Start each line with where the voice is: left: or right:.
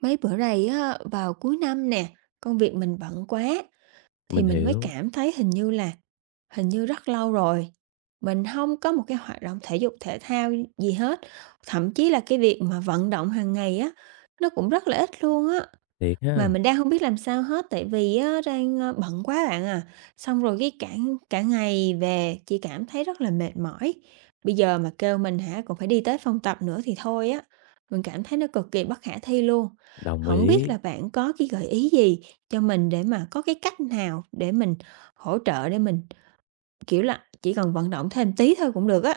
right: Mấy bữa này á, vào cuối năm nè, công việc mình bận quá thì
left: Mình
right: mình mới
left: hiểu,
right: cảm thấy hình như rất lâu rồi mình không có một cái hoạt động thể dục thể thao gì hết. Thậm chí là cái việc mà vận động hàng ngày á nó cũng rất là ít luôn á.
left: thiệt
right: Mà
left: ha,
right: mình đang không biết làm sao hết, tại vì á đang, bận quá bạn à, xong rồi cái cả cả ngày về chị cảm thấy rất là mệt mỏi. Bây giờ mà kêu mình hả còn phải đi tới phòng tập nữa thì thôi á, mình cảm thấy nó cực kỳ bất khả thi luôn.
left: đồng
right: Không biết
left: ý,
right: là bạn có cái gợi ý gì cho mình để mà có cái cách nào để mình hỗ trợ để mình, kiểu là, chỉ cần vận động thêm tí thôi cũng được á?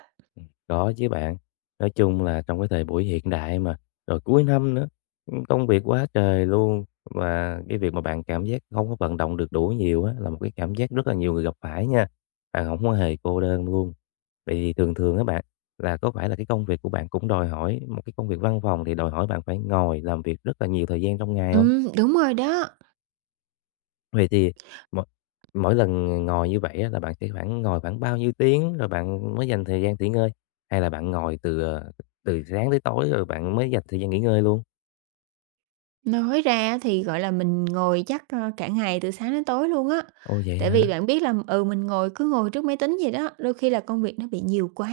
left: có chứ bạn. Nói chung là trong cái thời buổi hiện đại mà, rồi cuối năm nữa, công việc quá trời luôn, và cái việc mà bạn cảm giác không có vận động được đủ nhiều á, là một cái cảm giác rất là nhiều người gặp phải nha, bạn không có hề cô đơn luôn. Vậy thì thường thường á bạn, là có phải là cái công việc của bạn cũng đòi hỏi một cái công việc văn phòng thì đòi hỏi bạn phải ngồi làm việc rất là nhiều thời gian trong ngày hông?
right: Ừ, đúng rồi đó.
left: Vậy thì mỗi mỗi lần ngồi như vậy á, là bạn sẽ khoảng ngồi khoảng bao nhiêu tiếng rồi bạn mới dành thời gian nghỉ ngơi? Hay là bạn ngồi từ, từ sáng tới tối rồi bạn mới dành thời gian nghỉ ngơi luôn?
right: Nói ra thì, gọi là, mình ngồi chắc, cả ngày từ sáng đến tối luôn á.
left: Ồ, vậy
right: Tại vì
left: hả?
right: bạn biết là, mình ngồi cứ ngồi trước máy tính vậy đó, đôi khi là công việc nó bị nhiều quá,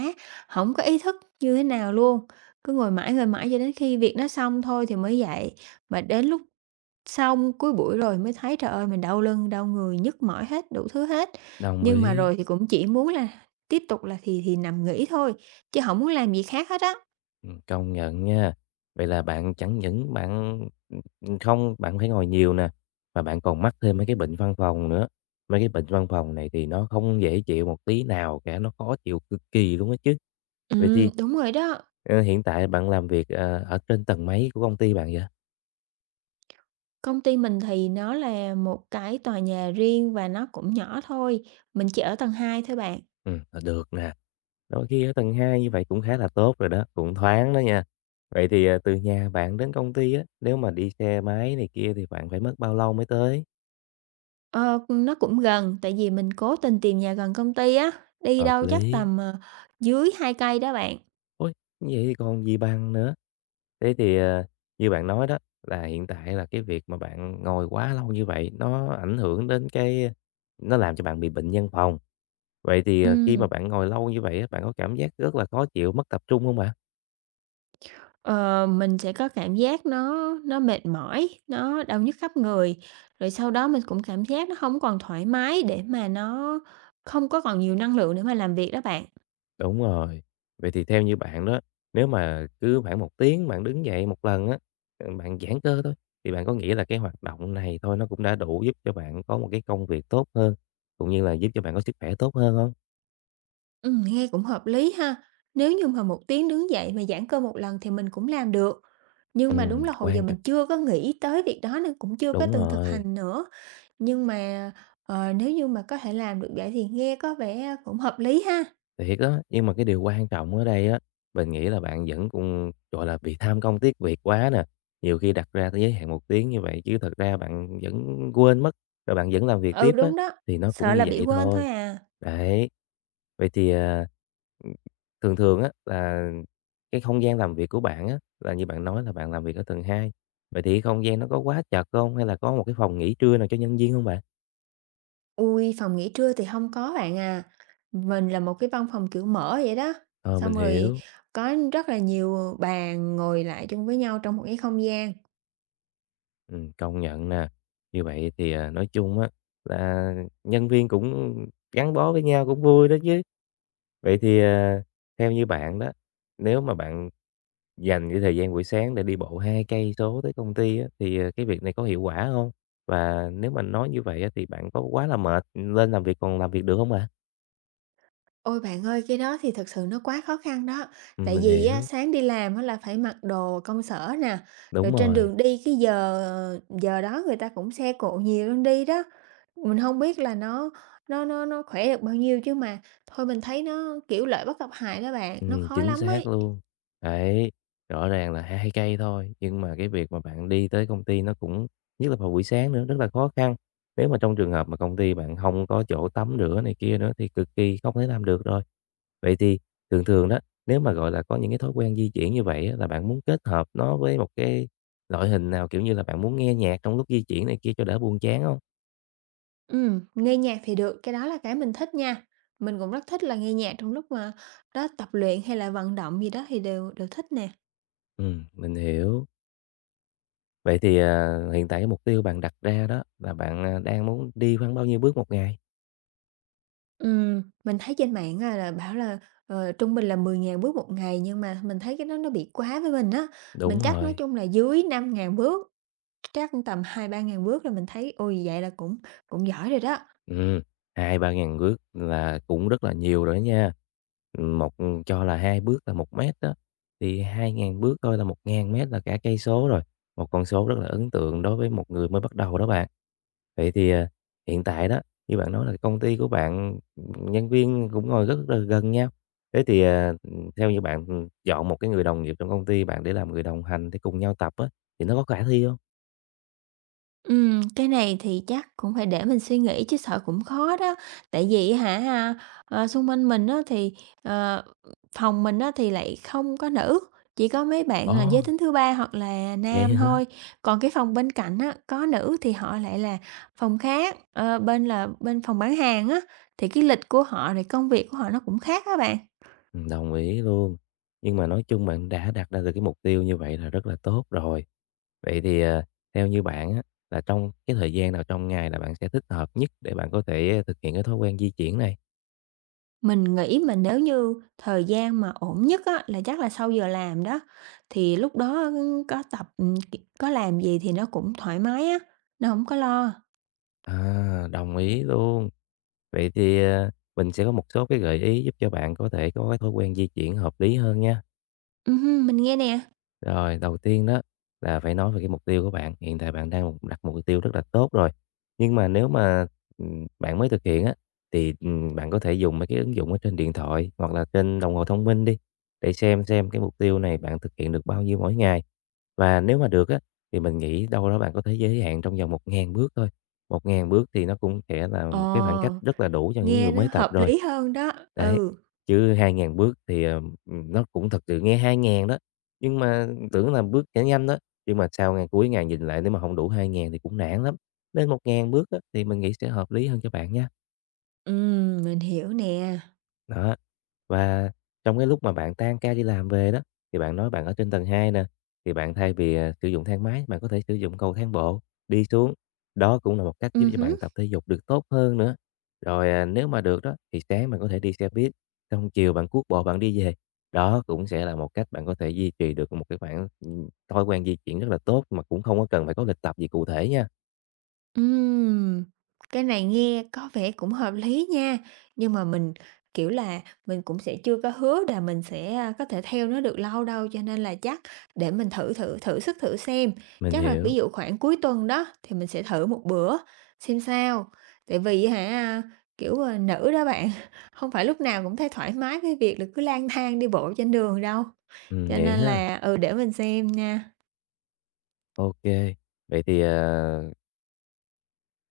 right: không có ý thức như thế nào luôn, cứ ngồi mãi cho đến khi việc nó xong thôi thì mới dậy. Mà đến lúc xong cuối buổi rồi mới thấy, trời ơi, mình đau lưng, đau người, nhức mỏi hết, đủ thứ hết.
left: Đồng
right: Nhưng mà
left: ý.
right: rồi thì cũng chỉ muốn là tiếp tục là thì nằm nghỉ thôi, chứ không muốn làm gì khác hết á.
left: Công nhận nha. Vậy là bạn chẳng những bạn, ừ, không bạn phải ngồi nhiều nè, mà bạn còn mắc thêm mấy cái bệnh văn phòng nữa. Mấy cái bệnh văn phòng này thì nó không dễ chịu một tí nào cả, nó khó chịu cực kỳ luôn á chứ. Vậy thì,
right: Đúng rồi đó.
left: hiện tại bạn làm việc, ở trên tầng mấy của công ty bạn vậy?
right: Công ty mình thì nó là một cái tòa nhà riêng và nó cũng nhỏ thôi, mình chỉ ở tầng 2 thôi bạn.
left: Ờ, Được nè, đôi khi ở tầng 2 như vậy cũng khá là tốt rồi đó, cũng thoáng đó nha. Vậy thì, từ nhà bạn đến công ty á, nếu mà đi xe máy này kia thì bạn phải mất bao lâu mới tới?
right: Ờ, nó cũng gần, tại vì mình cố tình tìm nhà gần công ty á, đi
left: Hợp
right: đâu chắc
left: lý.
right: tầm, dưới 2 cây đó bạn.
left: Ôi, vậy thì còn gì bằng nữa. Thế thì, như bạn nói đó, là hiện tại là cái việc mà bạn ngồi quá lâu như vậy nó ảnh hưởng đến cái nó làm cho bạn bị bệnh nhân phòng. Vậy thì, khi
right: Ừm,
left: mà bạn ngồi lâu như vậy á, bạn có cảm giác rất là khó chịu, mất tập trung không bạn?
right: ờ, mình sẽ có cảm giác nó mệt mỏi, nó đau nhức khắp người, rồi sau đó mình cũng cảm giác nó không còn thoải mái để mà nó không có còn nhiều năng lượng để mà làm việc đó bạn.
left: Đúng rồi. Vậy thì theo như bạn đó, nếu mà cứ khoảng một tiếng bạn đứng dậy một lần á, bạn giãn cơ thôi, thì bạn có nghĩ là cái hoạt động này thôi nó cũng đã đủ giúp cho bạn có một cái công việc tốt hơn, cũng như là giúp cho bạn có sức khỏe tốt hơn không?
right: Nghe cũng hợp lý ha, nếu như mà một tiếng đứng dậy mà giãn cơ một lần thì mình cũng làm được. Nhưng mà đúng là hồi giờ
left: Quan
right: mình
left: trọng
right: chưa có nghĩ tới việc đó nên cũng chưa có
left: Đúng
right: từng thực
left: rồi,
right: hành nữa. Nhưng mà, nếu như mà có thể làm được vậy thì nghe có vẻ cũng hợp lý ha.
left: thiệt á, nhưng mà cái điều quan trọng ở đây á, mình nghĩ là bạn vẫn cũng, gọi là, bị tham công tiếc việc quá nè. Nhiều khi đặt ra cái giới hạn một tiếng như vậy chứ thật ra bạn vẫn quên mất, rồi bạn vẫn làm việc
right: Ừ,
left: tiếp á,
right: đúng đó,
left: thì nó cũng
right: sợ
left: như
right: là bị
left: vậy
right: quên
left: thôi.
right: thôi à.
left: Đấy, vậy thì, thường thường á là cái không gian làm việc của bạn á, là như bạn nói là bạn làm việc ở tầng 2. Vậy thì cái không gian nó có quá chật không? Hay là có một cái phòng nghỉ trưa nào cho nhân viên không bạn?
right: Ui, phòng nghỉ trưa thì không có bạn à. Mình là một cái văn phòng, kiểu, mở vậy đó,
left: Ờ, mình
right: xong rồi
left: hiểu.
right: có rất là nhiều bàn ngồi lại chung với nhau trong một cái không gian.
left: Công nhận nè. Như vậy thì, nói chung á là nhân viên cũng gắn bó với nhau cũng vui đó chứ. Vậy thì, theo như bạn đó, nếu mà bạn dành cái thời gian buổi sáng để đi bộ 2 cây số tới công ty á, thì, cái việc này có hiệu quả không? Và nếu mà nói như vậy á thì bạn có quá là mệt, lên làm việc còn làm việc được không ạ?
right: Ôi bạn ơi, cái đó thì thật sự nó quá khó khăn đó. Tại
left: Mình
right: vì á,
left: hiểu,
right: sáng đi làm á, là phải mặc đồ công sở nè, rồi
left: đúng
right: trên
left: rồi.
right: đường đi cái giờ giờ đó người ta cũng xe cộ nhiều lên đi đó. Mình không biết là nó khỏe được bao nhiêu chứ mà thôi mình thấy nó, kiểu, lợi bất cập hại đó bạn, nó khó
left: Chính
right: lắm
left: xác
right: ấy.
left: luôn. Đấy, rõ ràng là 2 cây thôi, nhưng mà cái việc mà bạn đi tới công ty nó cũng nhất là vào buổi sáng nữa, rất là khó khăn. Nếu mà trong trường hợp mà công ty bạn không có chỗ tắm rửa này kia nữa thì cực kỳ không thể làm được rồi. Vậy thì thường thường đó, nếu mà, gọi là, có những cái thói quen di chuyển như vậy á, là bạn muốn kết hợp nó với một cái loại hình nào? Kiểu như là, bạn muốn nghe nhạc trong lúc di chuyển này kia cho đỡ buồn chán không?
right: Nghe nhạc thì được, cái đó là cái mình thích nha. Mình cũng rất thích là nghe nhạc trong lúc mà đó tập luyện hay là vận động gì đó thì đều đều thích nè.
left: Mình hiểu. Vậy thì, hiện tại cái mục tiêu bạn đặt ra đó là bạn, đang muốn đi khoảng bao nhiêu bước một ngày?
right: Mình thấy trên mạng á là bảo là, trung bình là 10.000 bước một ngày, nhưng mà mình thấy cái đó nó bị quá với mình á. Mình
left: Đúng
right: chắc nói
left: rồi,
right: chung là dưới 5.000 bước, chắc tầm 2-3 ngàn bước là mình thấy, ôi, vậy là cũng cũng giỏi rồi đó.
left: ừm, 2 000 3 bước là cũng rất là nhiều rồi đó nha. một cho là 2 bước là một mét đó, thì 2.000 bước thôi là 1.000 mét là cả cây số rồi, một con số rất là ấn tượng đối với một người mới bắt đầu đó bạn. Vậy thì, hiện tại đó, như bạn nói là công ty của bạn, nhân viên cũng ngồi rất là gần nhau, thế thì, theo như bạn, chọn một cái người đồng nghiệp trong công ty bạn để làm người đồng hành để cùng nhau tập á, thì nó có khả thi không?
right: Cái này thì chắc cũng phải để mình suy nghĩ chứ sợ cũng khó đó. Tại vì hả, xung quanh mình á thì, ờ, phòng mình á thì lại không có nữ, chỉ có mấy bạn là giới
left: Ồ,
right: tính thứ ba hoặc là
left: vậy
right: nam
left: hả?
right: thôi. Còn cái phòng bên cạnh á, có nữ thì họ lại là phòng khác, bên phòng bán hàng á, thì cái lịch của họ rồi công việc của họ nó cũng khác các bạn.
left: Đồng ý luôn. Nhưng mà nói chung bạn đã đặt ra được cái mục tiêu như vậy là rất là tốt rồi. Vậy thì, theo như bạn á, là trong cái thời gian nào trong ngày là bạn sẽ thích hợp nhất để bạn có thể thực hiện cái thói quen di chuyển này?
right: Mình nghĩ mà nếu như thời gian mà ổn nhất á, là chắc là sau giờ làm đó, thì lúc đó, có tập, kiểu, có làm gì thì nó cũng thoải mái á, nó không có lo.
left: À, đồng ý luôn. Vậy thì, mình sẽ có một số cái gợi ý giúp cho bạn có thể có cái thói quen di chuyển hợp lý hơn nha.
right: Hưm, mình nghe nè.
left: Rồi, đầu tiên đó là phải nói về cái mục tiêu của bạn. Hiện tại bạn đang đặt một mục tiêu rất là tốt rồi. Nhưng mà nếu mà bạn mới thực hiện á, thì bạn có thể dùng mấy cái ứng dụng ở trên điện thoại hoặc là trên đồng hồ thông minh đi để xem cái mục tiêu này bạn thực hiện được bao nhiêu mỗi ngày. Và nếu mà được á, thì mình nghĩ đâu đó bạn có thể giới hạn trong vòng 1.000 bước thôi. 1.000 bước thì nó cũng sẽ là một cái khoảng cách
right: Ờ,
left: rất là đủ cho những
right: nghe
left: người
right: nó
left: mới tập
right: hợp
left: rồi.
right: lý hơn đó.
left: Đấy,
right: Ừ,
left: chứ 2.000 bước thì nó cũng thật sự nghe 2.000 đó, nhưng mà tưởng là bước sẽ nhanh đó, nhưng mà sau ngày cuối ngày nhìn lại nếu mà không đủ 2.000 thì cũng nản lắm, nên 1.000 bước á thì mình nghĩ sẽ hợp lý hơn cho bạn nha.
right: mình hiểu nè.
left: Đó. Và trong cái lúc mà bạn tan ca đi làm về đó, thì bạn nói bạn ở trên tầng 2 nè, thì bạn thay vì, sử dụng thang máy, bạn có thể sử dụng cầu thang bộ đi xuống. Đó cũng là một cách giúp cho
right: Hứm.
left: bạn tập thể dục được tốt hơn nữa. Rồi, nếu mà được đó, thì sáng bạn có thể đi xe buýt, xong chiều bạn cuốc bộ bạn đi về. Đó cũng sẽ là một cách bạn có thể duy trì được một cái khoảng, thói quen di chuyển rất là tốt, mà cũng không có cần phải có lịch tập gì cụ thể nha.
right: Ừm, cái này nghe có vẻ cũng hợp lý nha, nhưng mà mình, kiểu là, mình cũng sẽ chưa có hứa là mình sẽ, có thể theo nó được lâu đâu, cho nên là chắc để mình thử thử thử sức thử xem.
left: Mình
right: Chắc là
left: hiểu,
right: ví dụ khoảng cuối tuần đó thì mình sẽ thử một bữa xem sao. Tại vì hả, kiểu, nữ đó bạn, không phải lúc nào cũng thấy thoải mái với việc là cứ lang thang đi bộ trên đường đâu, cho
left: vậy
right: nên
left: ha,
right: là, để mình xem nha.
left: ok. Vậy thì, à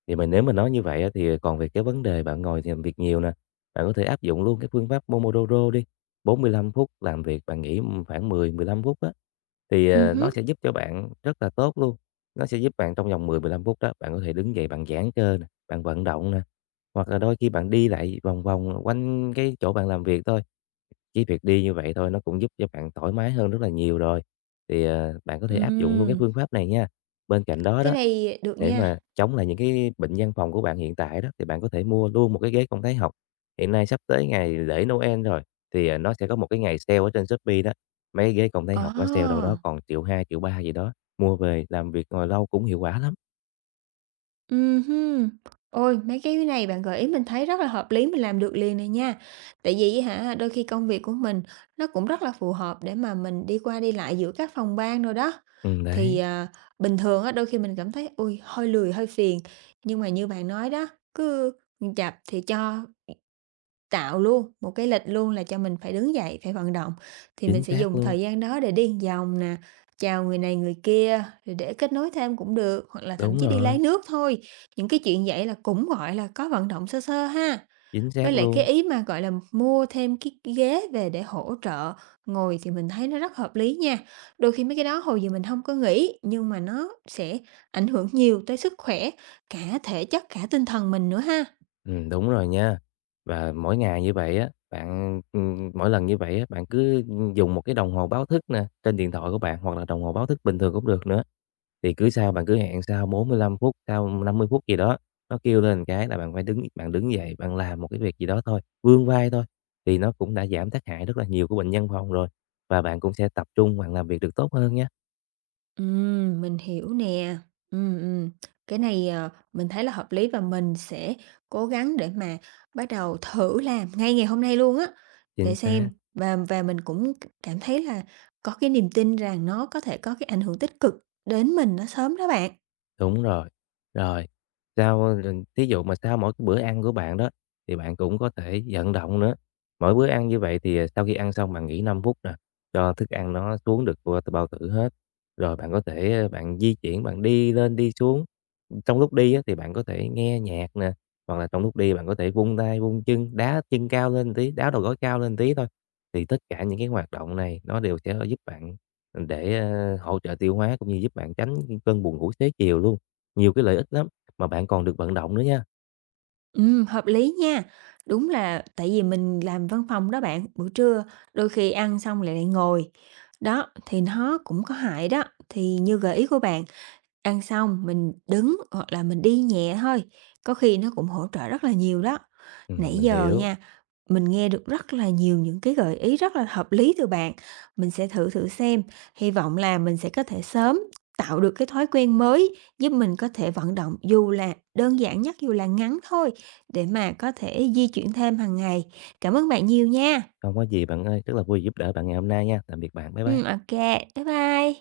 left: Thì mà nếu mà nói như vậy á, thì còn về cái vấn đề bạn ngồi thì làm việc nhiều nè, bạn có thể áp dụng luôn cái phương pháp Pomodoro đi. 45 phút làm việc, bạn nghỉ khoảng 10-15 phút á, thì, nó
right: Hứm.
left: sẽ giúp cho bạn rất là tốt luôn, nó sẽ giúp bạn trong vòng 10, 15 phút đó, bạn có thể đứng dậy bạn giãn cơ nè, bạn vận động nè, hoặc là đôi khi bạn đi lại vòng vòng quanh cái chỗ bạn làm việc thôi. Chỉ việc đi như vậy thôi nó cũng giúp cho bạn thoải mái hơn rất là nhiều rồi, thì, bạn có thể áp dụng luôn cái
right: ừm,
left: phương pháp này nha. Bên cạnh đó
right: cái
left: đó,
right: này được
left: để mà
right: nha.
left: chống lại những cái bệnh văn phòng của bạn hiện tại đó, thì bạn có thể mua luôn một cái ghế không thái học. Hiện nay sắp tới ngày lễ Noel rồi, thì, nó sẽ có một cái ngày sale ở trên Shopee đó. Mấy cái ghế công thái
right: Ờ.
left: học nó sale đâu đó còn triệu hai triệu ba gì đó, mua về làm việc ngồi lâu cũng hiệu quả lắm.
right: Ừm. Ôi, mấy cái này bạn gợi ý mình thấy rất là hợp lý, mình làm được liền này nha. Tại vì á hả, đôi khi công việc của mình nó cũng rất là phù hợp để mà mình đi qua đi lại giữa các phòng ban đồ đó.
left: Ừ
right: Thì,
left: đấy,
right: bình thường á, đôi khi mình cảm thấy, ui hơi lười, hơi phiền, nhưng mà như bạn nói đó, cứ, ừm, thì cho tạo luôn một cái lịch luôn là cho mình phải đứng dậy, phải vận động, thì mình
left: chính
right: sẽ
left: xác
right: dùng
left: luôn,
right: thời gian đó để đi vòng nè, chào người này người kia, rồi để kết nối thêm cũng được, hoặc là thậm
left: đúng
right: chí đi lấy
left: rồi,
right: nước thôi. Những cái chuyện vậy là cũng, gọi là, có vận động sơ sơ ha.
left: chính
right: Với
left: xác
right: lại cái
left: luôn.
right: ý mà, gọi là, mua thêm cái ghế về để hỗ trợ ngồi thì mình thấy nó rất hợp lý nha. Đôi khi mấy cái đó hồi giờ mình không có nghĩ, nhưng mà nó sẽ ảnh hưởng nhiều tới sức khỏe, cả thể chất, cả tinh thần mình nữa ha.
left: Đúng rồi nha. Và mỗi ngày như vậy á, bạn, mỗi lần như vậy á, bạn cứ dùng một cái đồng hồ báo thức nè, trên điện thoại của bạn hoặc là đồng hồ báo thức bình thường cũng được nữa. Thì cứ bạn cứ hẹn sau 45 phút, sau 50 phút gì đó, nó kêu lên cái là bạn phải đứng dậy, bạn làm một cái việc gì đó thôi, vươn vai thôi, thì nó cũng đã giảm tác hại rất là nhiều của bệnh nhân phòng rồi, và bạn cũng sẽ tập trung, bạn làm việc được tốt hơn nhé.
right: Mình hiểu nè. Ừm, ừm. Cái này, mình thấy là hợp lý và mình sẽ cố gắng để mà bắt đầu thử làm ngay ngày hôm nay luôn á,
left: Chính
right: để xem.
left: xác.
right: Và mình cũng cảm thấy là có cái niềm tin rằng nó có thể có cái ảnh hưởng tích cực đến mình nó sớm đó bạn.
left: Đúng rồi. Rồi, sau thí dụ mà sau mỗi cái bữa ăn của bạn đó, thì bạn cũng có thể vận động nữa. Mỗi bữa ăn như vậy thì, sau khi ăn xong bạn nghỉ 5 phút nè, cho thức ăn nó xuống được qua bao tử hết. Rồi bạn có thể, bạn di chuyển, bạn đi lên đi xuống. Trong lúc đi á, thì bạn có thể nghe nhạc nè, hoặc là trong lúc đi bạn có thể vung tay, vung chân, đá chân cao lên tí, đá đầu gối cao lên tí thôi. Thì tất cả những cái hoạt động này nó đều sẽ giúp bạn để, hỗ trợ tiêu hóa cũng như giúp bạn tránh những cơn buồn ngủ xế chiều luôn. Nhiều cái lợi ích lắm, mà bạn còn được vận động nữa nha.
right: Hợp lý nha. Đúng là tại vì mình làm văn phòng đó bạn, buổi trưa đôi khi ăn xong lại lại ngồi, đó, thì nó cũng có hại đó. Thì như gợi ý của bạn. Ăn xong mình đứng hoặc là mình đi nhẹ thôi, có khi nó cũng hỗ trợ rất là nhiều đó. Nãy
left: Mình
right: giờ
left: hiểu,
right: nha, mình nghe được rất là nhiều những cái gợi ý rất là hợp lý từ bạn, mình sẽ thử thử xem, hy vọng là mình sẽ có thể sớm tạo được cái thói quen mới giúp mình có thể vận động dù là đơn giản nhất, dù là ngắn thôi, để mà có thể di chuyển thêm hàng ngày. Cảm ơn bạn nhiều nha.
left: không có gì bạn ơi, rất là vui giúp đỡ bạn ngày hôm nay nha. Tạm biệt bạn, bye
right: Ô,
left: bye.
right: bye bye.